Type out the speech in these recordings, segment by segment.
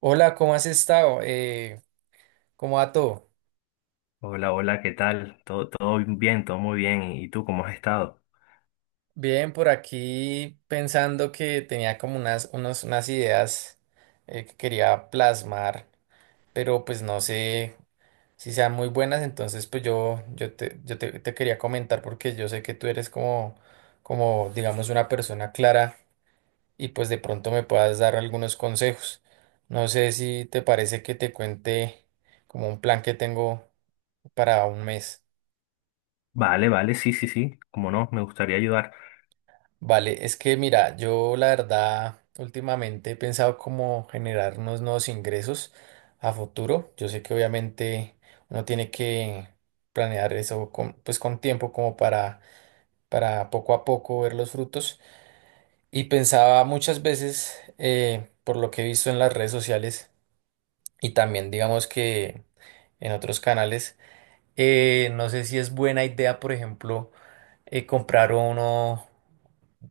Hola, ¿cómo has estado? ¿Cómo va todo? Hola, hola, ¿qué tal? Todo bien, todo muy bien. ¿Y tú cómo has estado? Bien, por aquí pensando que tenía como unas ideas que quería plasmar, pero pues no sé si sean muy buenas, entonces pues te quería comentar porque yo sé que tú eres como digamos, una persona clara y pues de pronto me puedas dar algunos consejos. No sé si te parece que te cuente como un plan que tengo para un mes. Vale, vale, sí, sí, sí, cómo no, me gustaría ayudar. Vale, es que mira, yo la verdad últimamente he pensado cómo generar unos nuevos ingresos a futuro. Yo sé que obviamente uno tiene que planear eso con, pues con tiempo como para poco a poco ver los frutos. Y pensaba muchas veces, por lo que he visto en las redes sociales y también digamos que en otros canales, no sé si es buena idea, por ejemplo, comprar uno,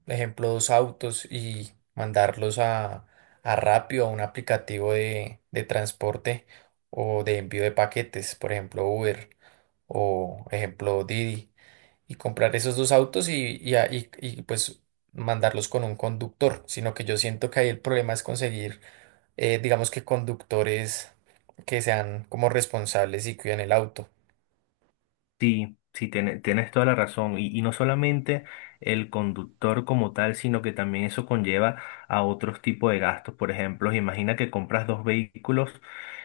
ejemplo, dos autos y mandarlos a Rappi o a un aplicativo de transporte o de envío de paquetes, por ejemplo, Uber o ejemplo Didi, y comprar esos dos autos y, pues mandarlos con un conductor, sino que yo siento que ahí el problema es conseguir, digamos que conductores que sean como responsables y cuiden el auto. Sí, sí, tienes toda la razón. Y no solamente el conductor como tal, sino que también eso conlleva a otros tipos de gastos. Por ejemplo, imagina que compras dos vehículos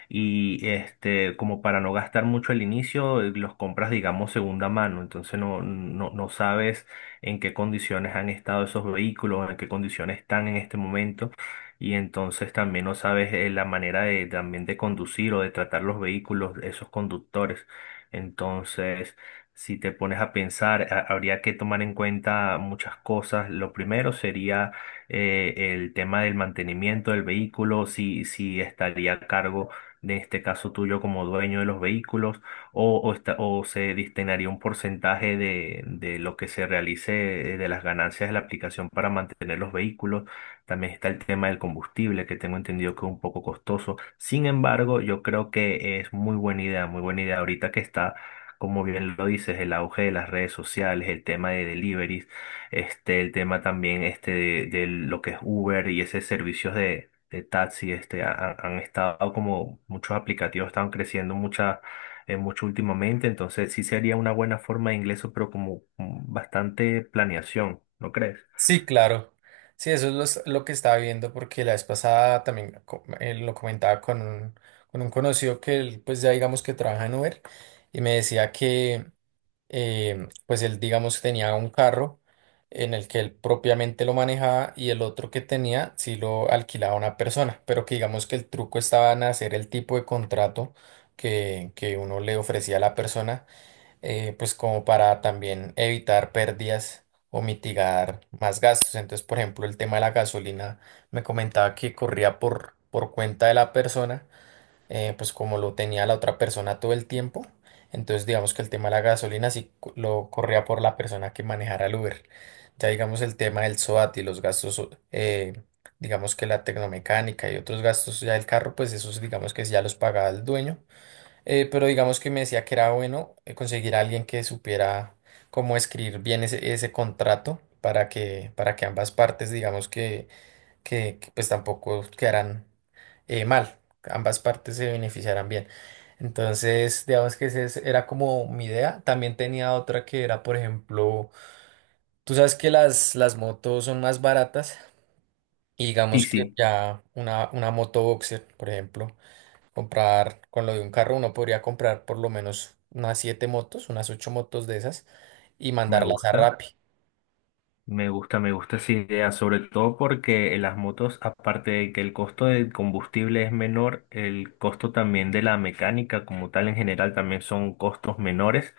y este, como para no gastar mucho al inicio, los compras, digamos, segunda mano. Entonces no sabes en qué condiciones han estado esos vehículos, en qué condiciones están en este momento. Y entonces también no sabes la manera de también de conducir o de tratar los vehículos, esos conductores. Entonces, si te pones a pensar, habría que tomar en cuenta muchas cosas. Lo primero sería el tema del mantenimiento del vehículo, si estaría a cargo de este caso tuyo como dueño de los vehículos o se destinaría un porcentaje de lo que se realice de las ganancias de la aplicación para mantener los vehículos. También está el tema del combustible, que tengo entendido que es un poco costoso. Sin embargo, yo creo que es muy buena idea, muy buena idea. Ahorita que está, como bien lo dices, el auge de las redes sociales, el tema de deliveries, este, el tema también este de lo que es Uber y ese servicios de taxi, este, han estado como muchos aplicativos están creciendo mucha, mucho últimamente. Entonces, sí sería una buena forma de ingreso, pero como bastante planeación, ¿no crees? Sí, claro. Sí, eso es lo que estaba viendo porque la vez pasada también lo comentaba con con un conocido que él, pues ya digamos que trabaja en Uber y me decía que pues él digamos tenía un carro en el que él propiamente lo manejaba y el otro que tenía sí lo alquilaba a una persona, pero que digamos que el truco estaba en hacer el tipo de contrato que uno le ofrecía a la persona pues como para también evitar pérdidas o mitigar más gastos. Entonces, por ejemplo, el tema de la gasolina, me comentaba que corría por cuenta de la persona, pues como lo tenía la otra persona todo el tiempo. Entonces, digamos que el tema de la gasolina sí lo corría por la persona que manejara el Uber. Ya digamos el tema del SOAT y los gastos, digamos que la tecnomecánica y otros gastos ya del carro, pues esos digamos que sí ya los pagaba el dueño pero digamos que me decía que era bueno conseguir a alguien que supiera cómo escribir bien ese contrato para para que ambas partes, digamos que pues tampoco quedaran mal, ambas partes se beneficiaran bien. Entonces, digamos que era como mi idea. También tenía otra que era, por ejemplo, tú sabes que las motos son más baratas y Sí, digamos que sí, ya una moto boxer, por ejemplo comprar con lo de un carro, uno podría comprar por lo menos unas siete motos, unas ocho motos de esas y me mandarlas a gusta. Rappi. Me gusta, me gusta esa idea, sobre todo porque las motos, aparte de que el costo del combustible es menor, el costo también de la mecánica como tal en general también son costos menores.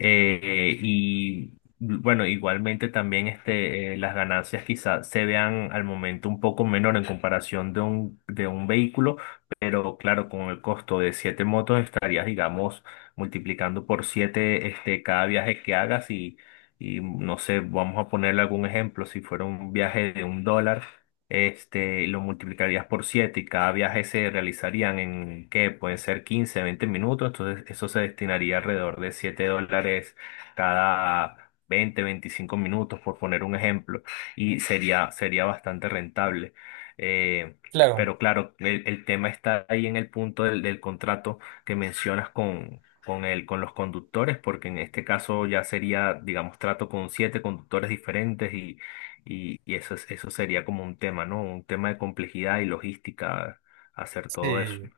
Y bueno, igualmente también este, las ganancias quizás se vean al momento un poco menor en comparación de un vehículo, pero claro, con el costo de siete motos estarías, digamos, multiplicando por siete este, cada viaje que hagas y no sé, vamos a ponerle algún ejemplo, si fuera un viaje de $1 este, lo multiplicarías por 7 y cada viaje se realizarían en, ¿qué? Pueden ser 15-20 minutos, entonces eso se destinaría alrededor de $7 cada 20-25 minutos, por poner un ejemplo, y sería bastante rentable. Eh, Claro, pero claro, el tema está ahí en el punto del contrato que mencionas con... Con los conductores, porque en este caso ya sería, digamos, trato con siete conductores diferentes y eso, eso sería como un tema, ¿no? Un tema de complejidad y logística, hacer todo eso. sí,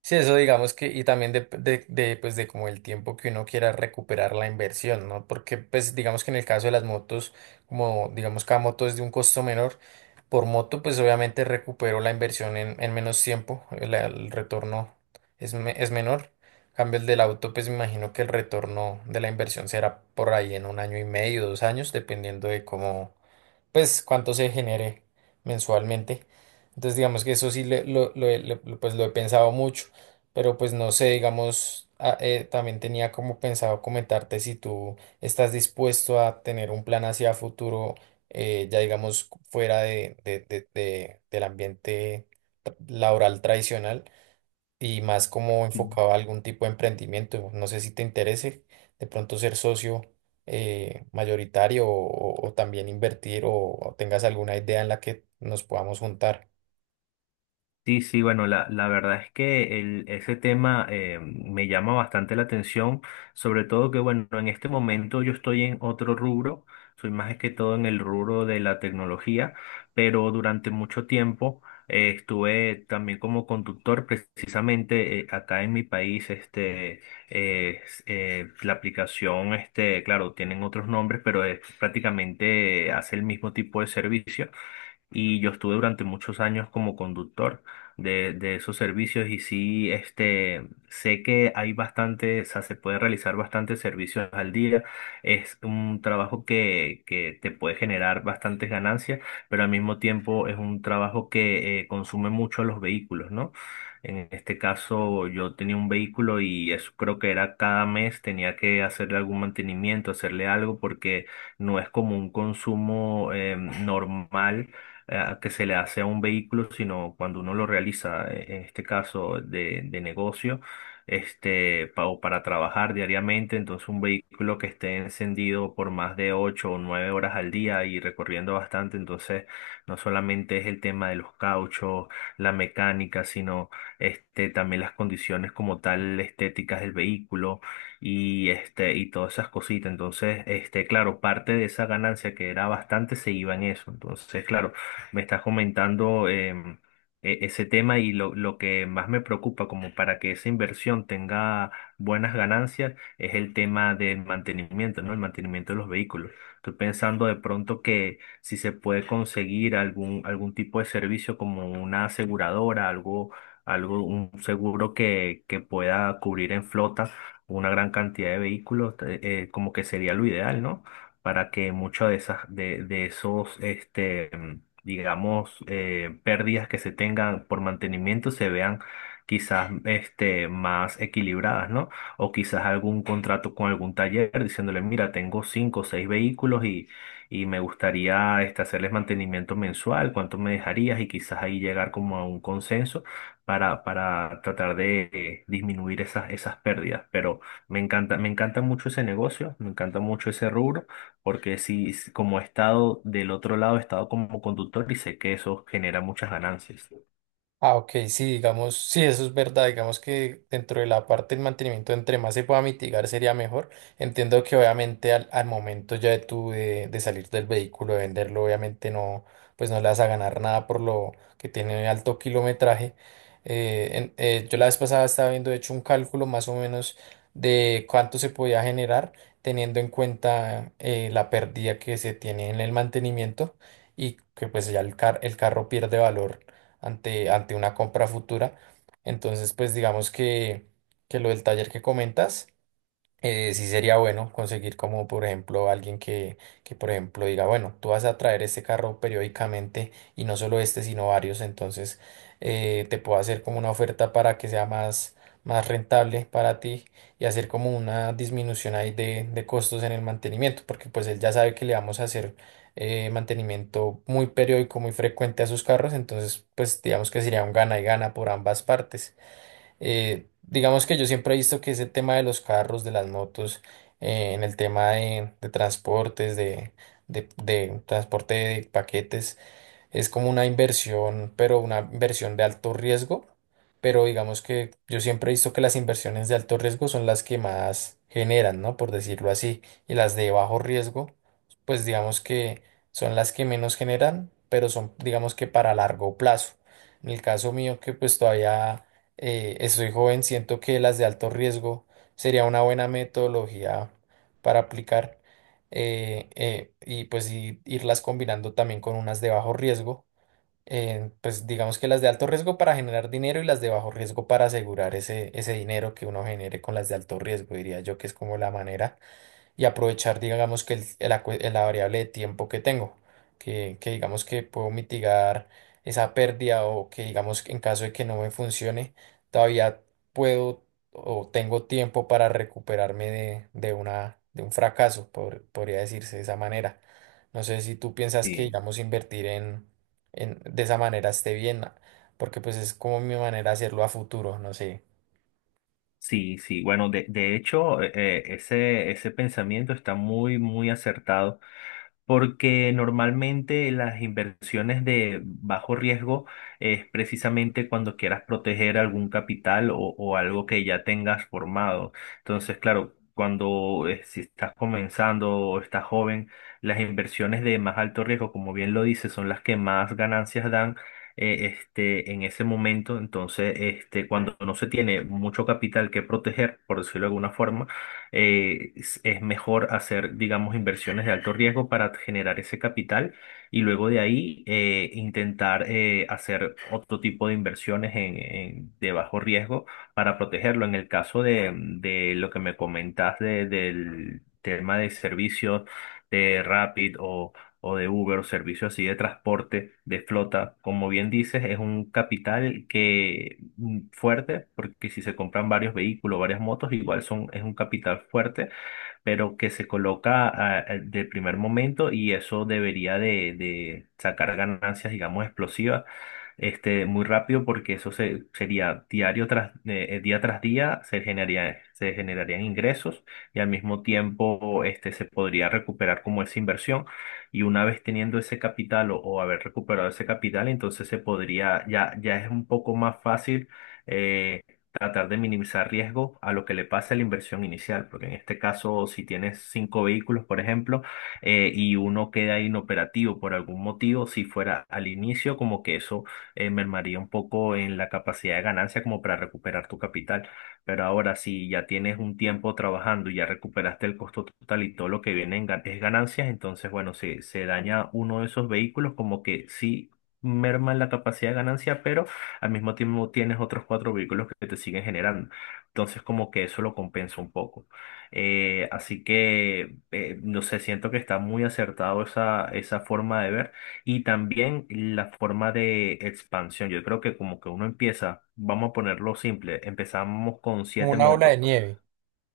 sí, eso digamos que, y también pues de como el tiempo que uno quiera recuperar la inversión, ¿no? Porque pues digamos que en el caso de las motos, como digamos cada moto es de un costo menor, por moto pues obviamente recupero la inversión en menos tiempo, el retorno es, es menor. En cambio el del auto, pues me imagino que el retorno de la inversión será por ahí en un año y medio, dos años, dependiendo de cómo pues cuánto se genere mensualmente. Entonces digamos que eso sí le- lo he- lo- pues lo he pensado mucho, pero pues no sé, digamos, ah, también tenía como pensado comentarte si tú estás dispuesto a tener un plan hacia futuro, ya digamos fuera del ambiente laboral tradicional y más como enfocado a algún tipo de emprendimiento. No sé si te interese de pronto ser socio mayoritario o también invertir o tengas alguna idea en la que nos podamos juntar. Sí, sí, bueno, la verdad es que ese tema me llama bastante la atención, sobre todo que, bueno, en este momento yo estoy en otro rubro, soy más que todo en el rubro de la tecnología, pero durante mucho tiempo estuve también como conductor, precisamente acá en mi país, este, la aplicación, este, claro, tienen otros nombres, pero es, prácticamente hace el mismo tipo de servicio y yo estuve durante muchos años como conductor de esos servicios y sí, este, sé que hay bastante, o sea, se puede realizar bastantes servicios al día. Es un trabajo que te puede generar bastantes ganancias, pero al mismo tiempo es un trabajo que consume mucho a los vehículos, ¿no? En este caso, yo tenía un vehículo y eso creo que era cada mes, tenía que hacerle algún mantenimiento, hacerle algo, porque no es como un consumo normal que se le hace a un vehículo, sino cuando uno lo realiza, en este caso de negocio, este, pa- o para trabajar diariamente. Entonces, un vehículo que esté encendido por más de 8 o 9 horas al día y recorriendo bastante, entonces no solamente es el tema de los cauchos, la mecánica, sino este, también las condiciones como tal estéticas del vehículo y este y todas esas cositas. Entonces, este, claro, parte de esa ganancia que era bastante se iba en eso. Entonces, claro, me estás comentando ese tema y lo que más me preocupa como para que esa inversión tenga buenas ganancias es el tema del mantenimiento, ¿no? El mantenimiento de los vehículos. Estoy pensando de pronto que si se puede conseguir algún tipo de servicio como una aseguradora, algo, un seguro que pueda cubrir en flota una gran cantidad de vehículos, como que sería lo ideal, ¿no? Para que muchos de esos este digamos, pérdidas que se tengan por mantenimiento se vean quizás este, más equilibradas, ¿no? O quizás algún contrato con algún taller diciéndole, mira, tengo 5 o 6 vehículos y me gustaría este, hacerles mantenimiento mensual, ¿cuánto me dejarías? Y quizás ahí llegar como a un consenso para tratar de disminuir esas pérdidas. Pero me encanta mucho ese negocio, me encanta mucho ese rubro porque si como he estado del otro lado, he estado como conductor y sé que eso genera muchas ganancias. Ah, ok, sí, digamos, sí, eso es verdad, digamos que dentro de la parte del mantenimiento, entre más se pueda mitigar, sería mejor. Entiendo que obviamente al momento ya de tú de salir del vehículo, de venderlo, obviamente no, pues no le vas a ganar nada por lo que tiene alto kilometraje. Yo la vez pasada estaba viendo, de hecho, un cálculo más o menos de cuánto se podía generar teniendo en cuenta la pérdida que se tiene en el mantenimiento y que pues ya el el carro pierde valor ante una compra futura. Entonces, pues digamos que lo del taller que comentas sí sería bueno conseguir como por ejemplo alguien que por ejemplo diga, bueno, tú vas a traer este carro periódicamente y no solo este, sino varios, entonces te puedo hacer como una oferta para que sea más, más rentable para ti y hacer como una disminución ahí de costos en el mantenimiento, porque pues él ya sabe que le vamos a hacer mantenimiento muy periódico, muy frecuente a sus carros, entonces pues digamos que sería un gana y gana por ambas partes. Digamos que yo siempre he visto que ese tema de los carros, de las motos, en el tema de transporte de paquetes, es como una inversión, pero una inversión de alto riesgo. Pero digamos que yo siempre he visto que las inversiones de alto riesgo son las que más generan, ¿no? Por decirlo así. Y las de bajo riesgo, pues digamos que son las que menos generan, pero son, digamos que para largo plazo. En el caso mío, que pues todavía estoy joven, siento que las de alto riesgo sería una buena metodología para aplicar y pues irlas combinando también con unas de bajo riesgo. Pues digamos que las de alto riesgo para generar dinero y las de bajo riesgo para asegurar ese dinero que uno genere con las de alto riesgo, diría yo que es como la manera y aprovechar, digamos, que la variable de tiempo que tengo, que digamos que puedo mitigar esa pérdida o que digamos que en caso de que no me funcione, todavía puedo o tengo tiempo para recuperarme de un fracaso, podría decirse de esa manera. No sé si tú piensas que, Sí. digamos, invertir de esa manera esté bien, porque pues es como mi manera de hacerlo a futuro, no sé, Sí, sí, bueno, de hecho, ese pensamiento está muy, muy acertado, porque normalmente las inversiones de bajo riesgo es precisamente cuando quieras proteger algún capital o algo que ya tengas formado. Entonces, claro, cuando si estás comenzando o estás joven, las inversiones de más alto riesgo, como bien lo dices, son las que más ganancias dan este, en ese momento, entonces, este, cuando no se tiene mucho capital que proteger, por decirlo de alguna forma, es mejor hacer, digamos, inversiones de alto riesgo para generar ese capital y luego de ahí intentar hacer otro tipo de inversiones en, de bajo riesgo para protegerlo. En el caso de lo que me comentas del tema de servicios de Rapid o de Uber o servicios así de transporte, de flota, como bien dices, es un capital que fuerte, porque si se compran varios vehículos, varias motos, igual son, es un capital fuerte pero que se coloca de primer momento y eso debería de sacar ganancias, digamos, explosivas, este, muy rápido porque eso sería diario día tras día, se generarían ingresos y al mismo tiempo, este, se podría recuperar como esa inversión y una vez teniendo ese capital o haber recuperado ese capital, entonces se podría, ya, ya es un poco más fácil. eh, Tratar de minimizar riesgo a lo que le pase a la inversión inicial, porque en este caso, si tienes cinco vehículos, por ejemplo, y uno queda inoperativo por algún motivo, si fuera al inicio, como que eso mermaría un poco en la capacidad de ganancia como para recuperar tu capital. Pero ahora, si ya tienes un tiempo trabajando y ya recuperaste el costo total y todo lo que viene en es ganancias, entonces, bueno, si se daña uno de esos vehículos, como que sí merma la capacidad de ganancia, pero al mismo tiempo tienes otros cuatro vehículos que te siguen generando. Entonces, como que eso lo compensa un poco. Así que, no sé, siento que está muy acertado esa forma de ver y también la forma de expansión. Yo creo que como que uno empieza, vamos a ponerlo simple, empezamos con como siete una bola de motos. nieve,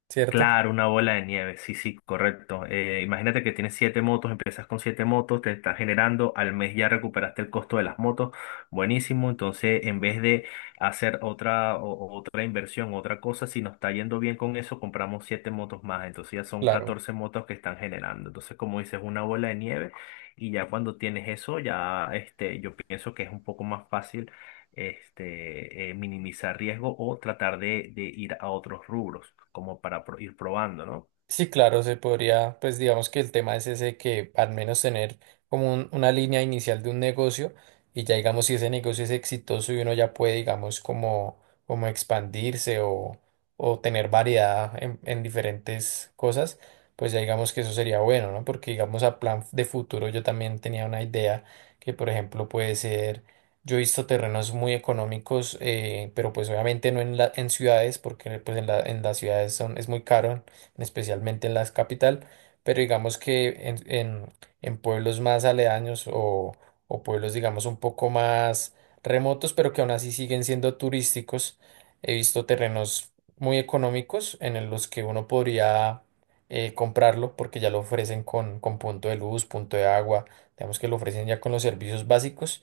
¿cierto? Claro, una bola de nieve, sí, sí, correcto. Imagínate que tienes siete motos, empiezas con siete motos, te estás generando, al mes ya recuperaste el costo de las motos, buenísimo. Entonces, en vez de hacer otra, otra inversión, otra cosa, si nos está yendo bien con eso, compramos siete motos más. Entonces ya son Claro. 14 motos que están generando. Entonces, como dices, una bola de nieve, y ya cuando tienes eso, ya este, yo pienso que es un poco más fácil este, minimizar riesgo o tratar de ir a otros rubros, como para ir probando, ¿no? Sí, claro, se podría, pues digamos que el tema es ese que al menos tener como una línea inicial de un negocio y ya digamos si ese negocio es exitoso y uno ya puede digamos como expandirse o tener variedad en diferentes cosas, pues ya digamos que eso sería bueno, ¿no? Porque digamos a plan de futuro yo también tenía una idea que por ejemplo puede ser, yo he visto terrenos muy económicos, pero pues obviamente no en ciudades porque pues en en las ciudades son, es muy caro especialmente en la capital, pero digamos que en pueblos más aledaños o pueblos, digamos, un poco más remotos, pero que aún así siguen siendo turísticos, he visto terrenos muy económicos en los que uno podría comprarlo porque ya lo ofrecen con punto de luz, punto de agua, digamos que lo ofrecen ya con los servicios básicos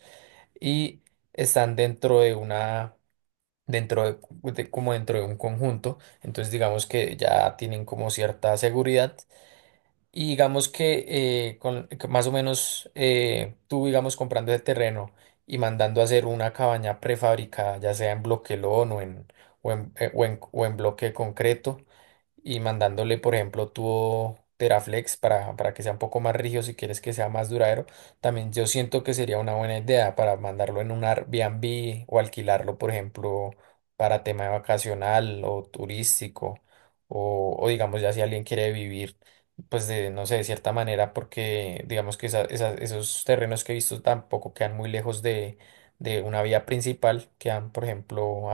y están dentro de una dentro de, como dentro de un conjunto, entonces digamos que ya tienen como cierta seguridad y digamos que que más o menos tú digamos comprando el terreno y mandando a hacer una cabaña prefabricada, ya sea en bloquelón o en bloque de concreto, y mandándole, por ejemplo, tubo Teraflex para que sea un poco más rígido si quieres que sea más duradero, también yo siento que sería una buena idea para mandarlo en un Airbnb o alquilarlo, por ejemplo, para tema vacacional o turístico o digamos ya si alguien quiere vivir. Pues de, no sé, de cierta manera, porque digamos que esos terrenos que he visto tampoco quedan muy lejos de una vía principal, quedan, por ejemplo,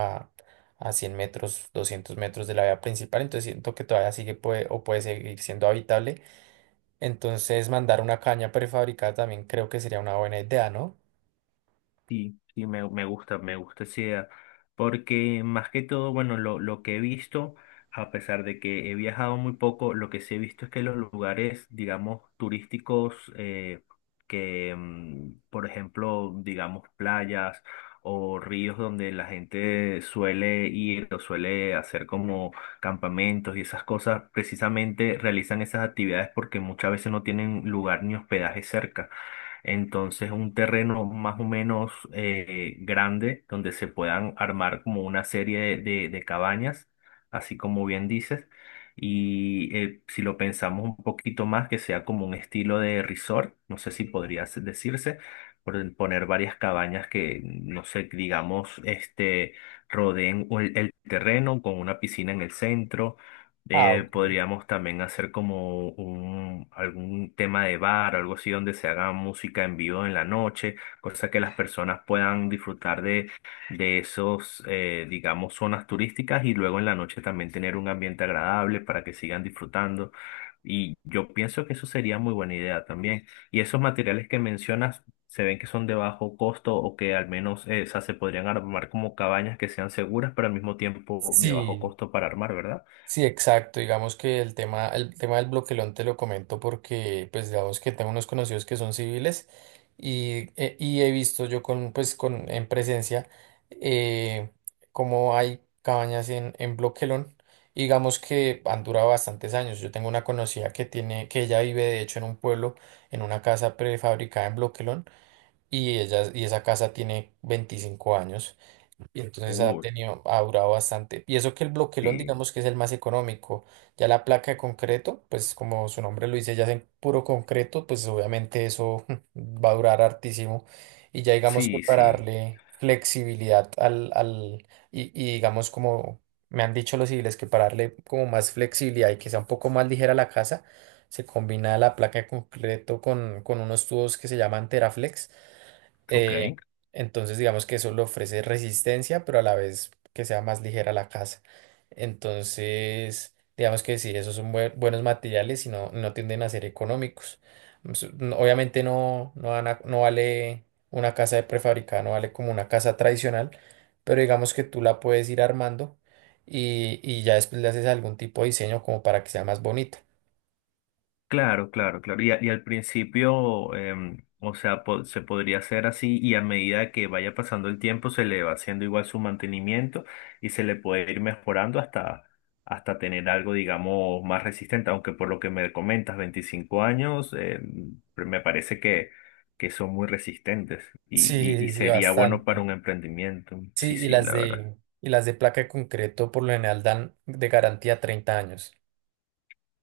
a 100 metros, 200 metros de la vía principal, entonces siento que todavía sigue puede, o puede seguir siendo habitable. Entonces mandar una caña prefabricada también creo que sería una buena idea, ¿no? Sí, sí, me gusta, me gusta esa idea, porque más que todo, bueno, lo que he visto, a pesar de que he viajado muy poco, lo que sí he visto es que los lugares, digamos, turísticos, que, por ejemplo, digamos, playas o ríos donde la gente suele ir o suele hacer como campamentos y esas cosas, precisamente realizan esas actividades porque muchas veces no tienen lugar ni hospedaje cerca. Entonces, un terreno más o menos grande donde se puedan armar como una serie de cabañas, así como bien dices. Y si lo pensamos un poquito más, que sea como un estilo de resort, no sé si podría decirse, por el poner varias cabañas que, no sé, digamos, este, rodeen el terreno con una piscina en el centro Ah, ok. podríamos también hacer como un, algún tema de bar, algo así donde se haga música en vivo en la noche, cosa que las personas puedan disfrutar de esos, digamos, zonas turísticas y luego en la noche también tener un ambiente agradable para que sigan disfrutando. Y yo pienso que eso sería muy buena idea también. Y esos materiales que mencionas, se ven que son de bajo costo o que al menos, o sea, se podrían armar como cabañas que sean seguras, pero al mismo tiempo de bajo Sí. costo para armar, ¿verdad? Sí, exacto. Digamos que el tema del bloquelón te lo comento porque, pues, digamos que tengo unos conocidos que son civiles y he visto yo en presencia eh, cómo hay cabañas en bloquelón. Y digamos que han durado bastantes años. Yo tengo una conocida que tiene, que ella vive de hecho en un pueblo, en una casa prefabricada en bloquelón y ella, y esa casa tiene 25 años. Y entonces ha Uh, tenido, ha durado bastante. Y eso que el bloquelón, Sí, digamos que es el más económico. Ya la placa de concreto, pues como su nombre lo dice, ya es en puro concreto, pues obviamente eso va a durar hartísimo. Y ya digamos que sí, para sí, darle flexibilidad al, al y digamos como me han dicho los civiles, que para darle como más flexibilidad y que sea un poco más ligera la casa, se combina la placa de concreto con unos tubos que se llaman Teraflex ok. eh, entonces, digamos que eso le ofrece resistencia, pero a la vez que sea más ligera la casa. Entonces, digamos que sí, esos son buenos materiales y no, no tienden a ser económicos. Mm, obviamente no, no vale una casa de prefabricada, no vale como una casa tradicional, pero digamos que tú la puedes ir armando y ya después le haces algún tipo de diseño como para que sea más bonita. Claro, claro, claro. Y al principio, o sea, se podría hacer así y a medida que vaya pasando el tiempo se le va haciendo igual su mantenimiento y se le puede ir mejorando hasta, tener algo, digamos, más resistente, aunque por lo que me comentas, 25 años, me parece que, son muy resistentes y Sí, sí, sería bueno para un bastante. emprendimiento. Sí, Sí, y sí, la verdad. Y las de placa de concreto por lo general dan de garantía 30 años.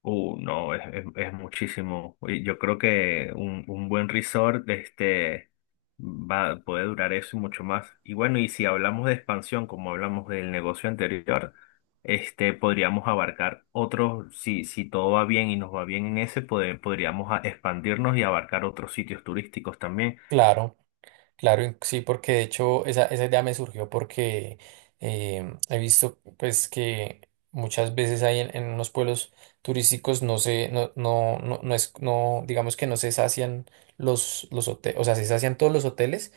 No, es, es muchísimo. Y yo creo que un buen resort este, va, puede durar eso y mucho más. Y bueno, y si hablamos de expansión, como hablamos del negocio anterior, este, podríamos abarcar otros, si todo va bien y nos va bien en ese, poder podríamos expandirnos y abarcar otros sitios turísticos también. Claro, claro, sí, porque de hecho esa idea me surgió porque he visto pues que muchas veces hay en unos pueblos turísticos no se, no, no, no, no es, no, digamos que no se sacian los hoteles, o sea, se sacian todos los hoteles,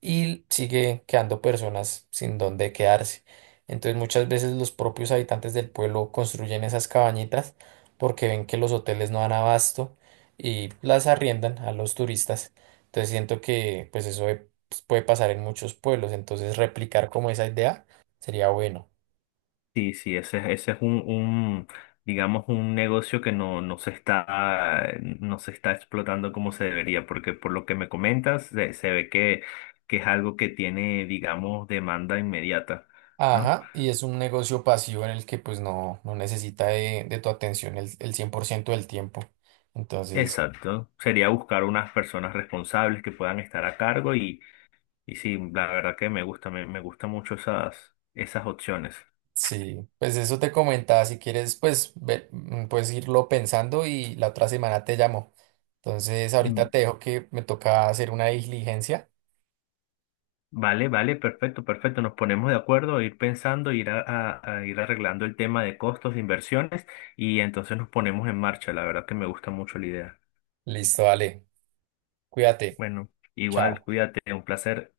y sigue quedando personas sin dónde quedarse. Entonces muchas veces los propios habitantes del pueblo construyen esas cabañitas porque ven que los hoteles no dan abasto y las arriendan a los turistas. Entonces siento que pues eso pues, puede pasar en muchos pueblos, entonces replicar como esa idea sería bueno. Sí, sí, ese es un, digamos, un negocio que no se está explotando como se debería, porque por lo que me comentas, se ve que es algo que tiene, digamos, demanda inmediata, ¿no? Ajá, y es un negocio pasivo en el que pues no, no necesita de tu atención el 100% del tiempo. Entonces... Exacto. Sería buscar unas personas responsables que puedan estar a cargo y sí, la verdad que me, gusta, me gusta mucho esas opciones. Sí, pues eso te comentaba, si quieres, pues puedes irlo pensando y la otra semana te llamo. Entonces, ahorita te dejo que me toca hacer una diligencia. Vale, vale, perfecto, perfecto. Nos ponemos de acuerdo, ir pensando, a ir arreglando el tema de costos, de inversiones y entonces nos ponemos en marcha. La verdad que me gusta mucho la idea. Listo, dale, cuídate, Bueno, igual, chao. cuídate, un placer.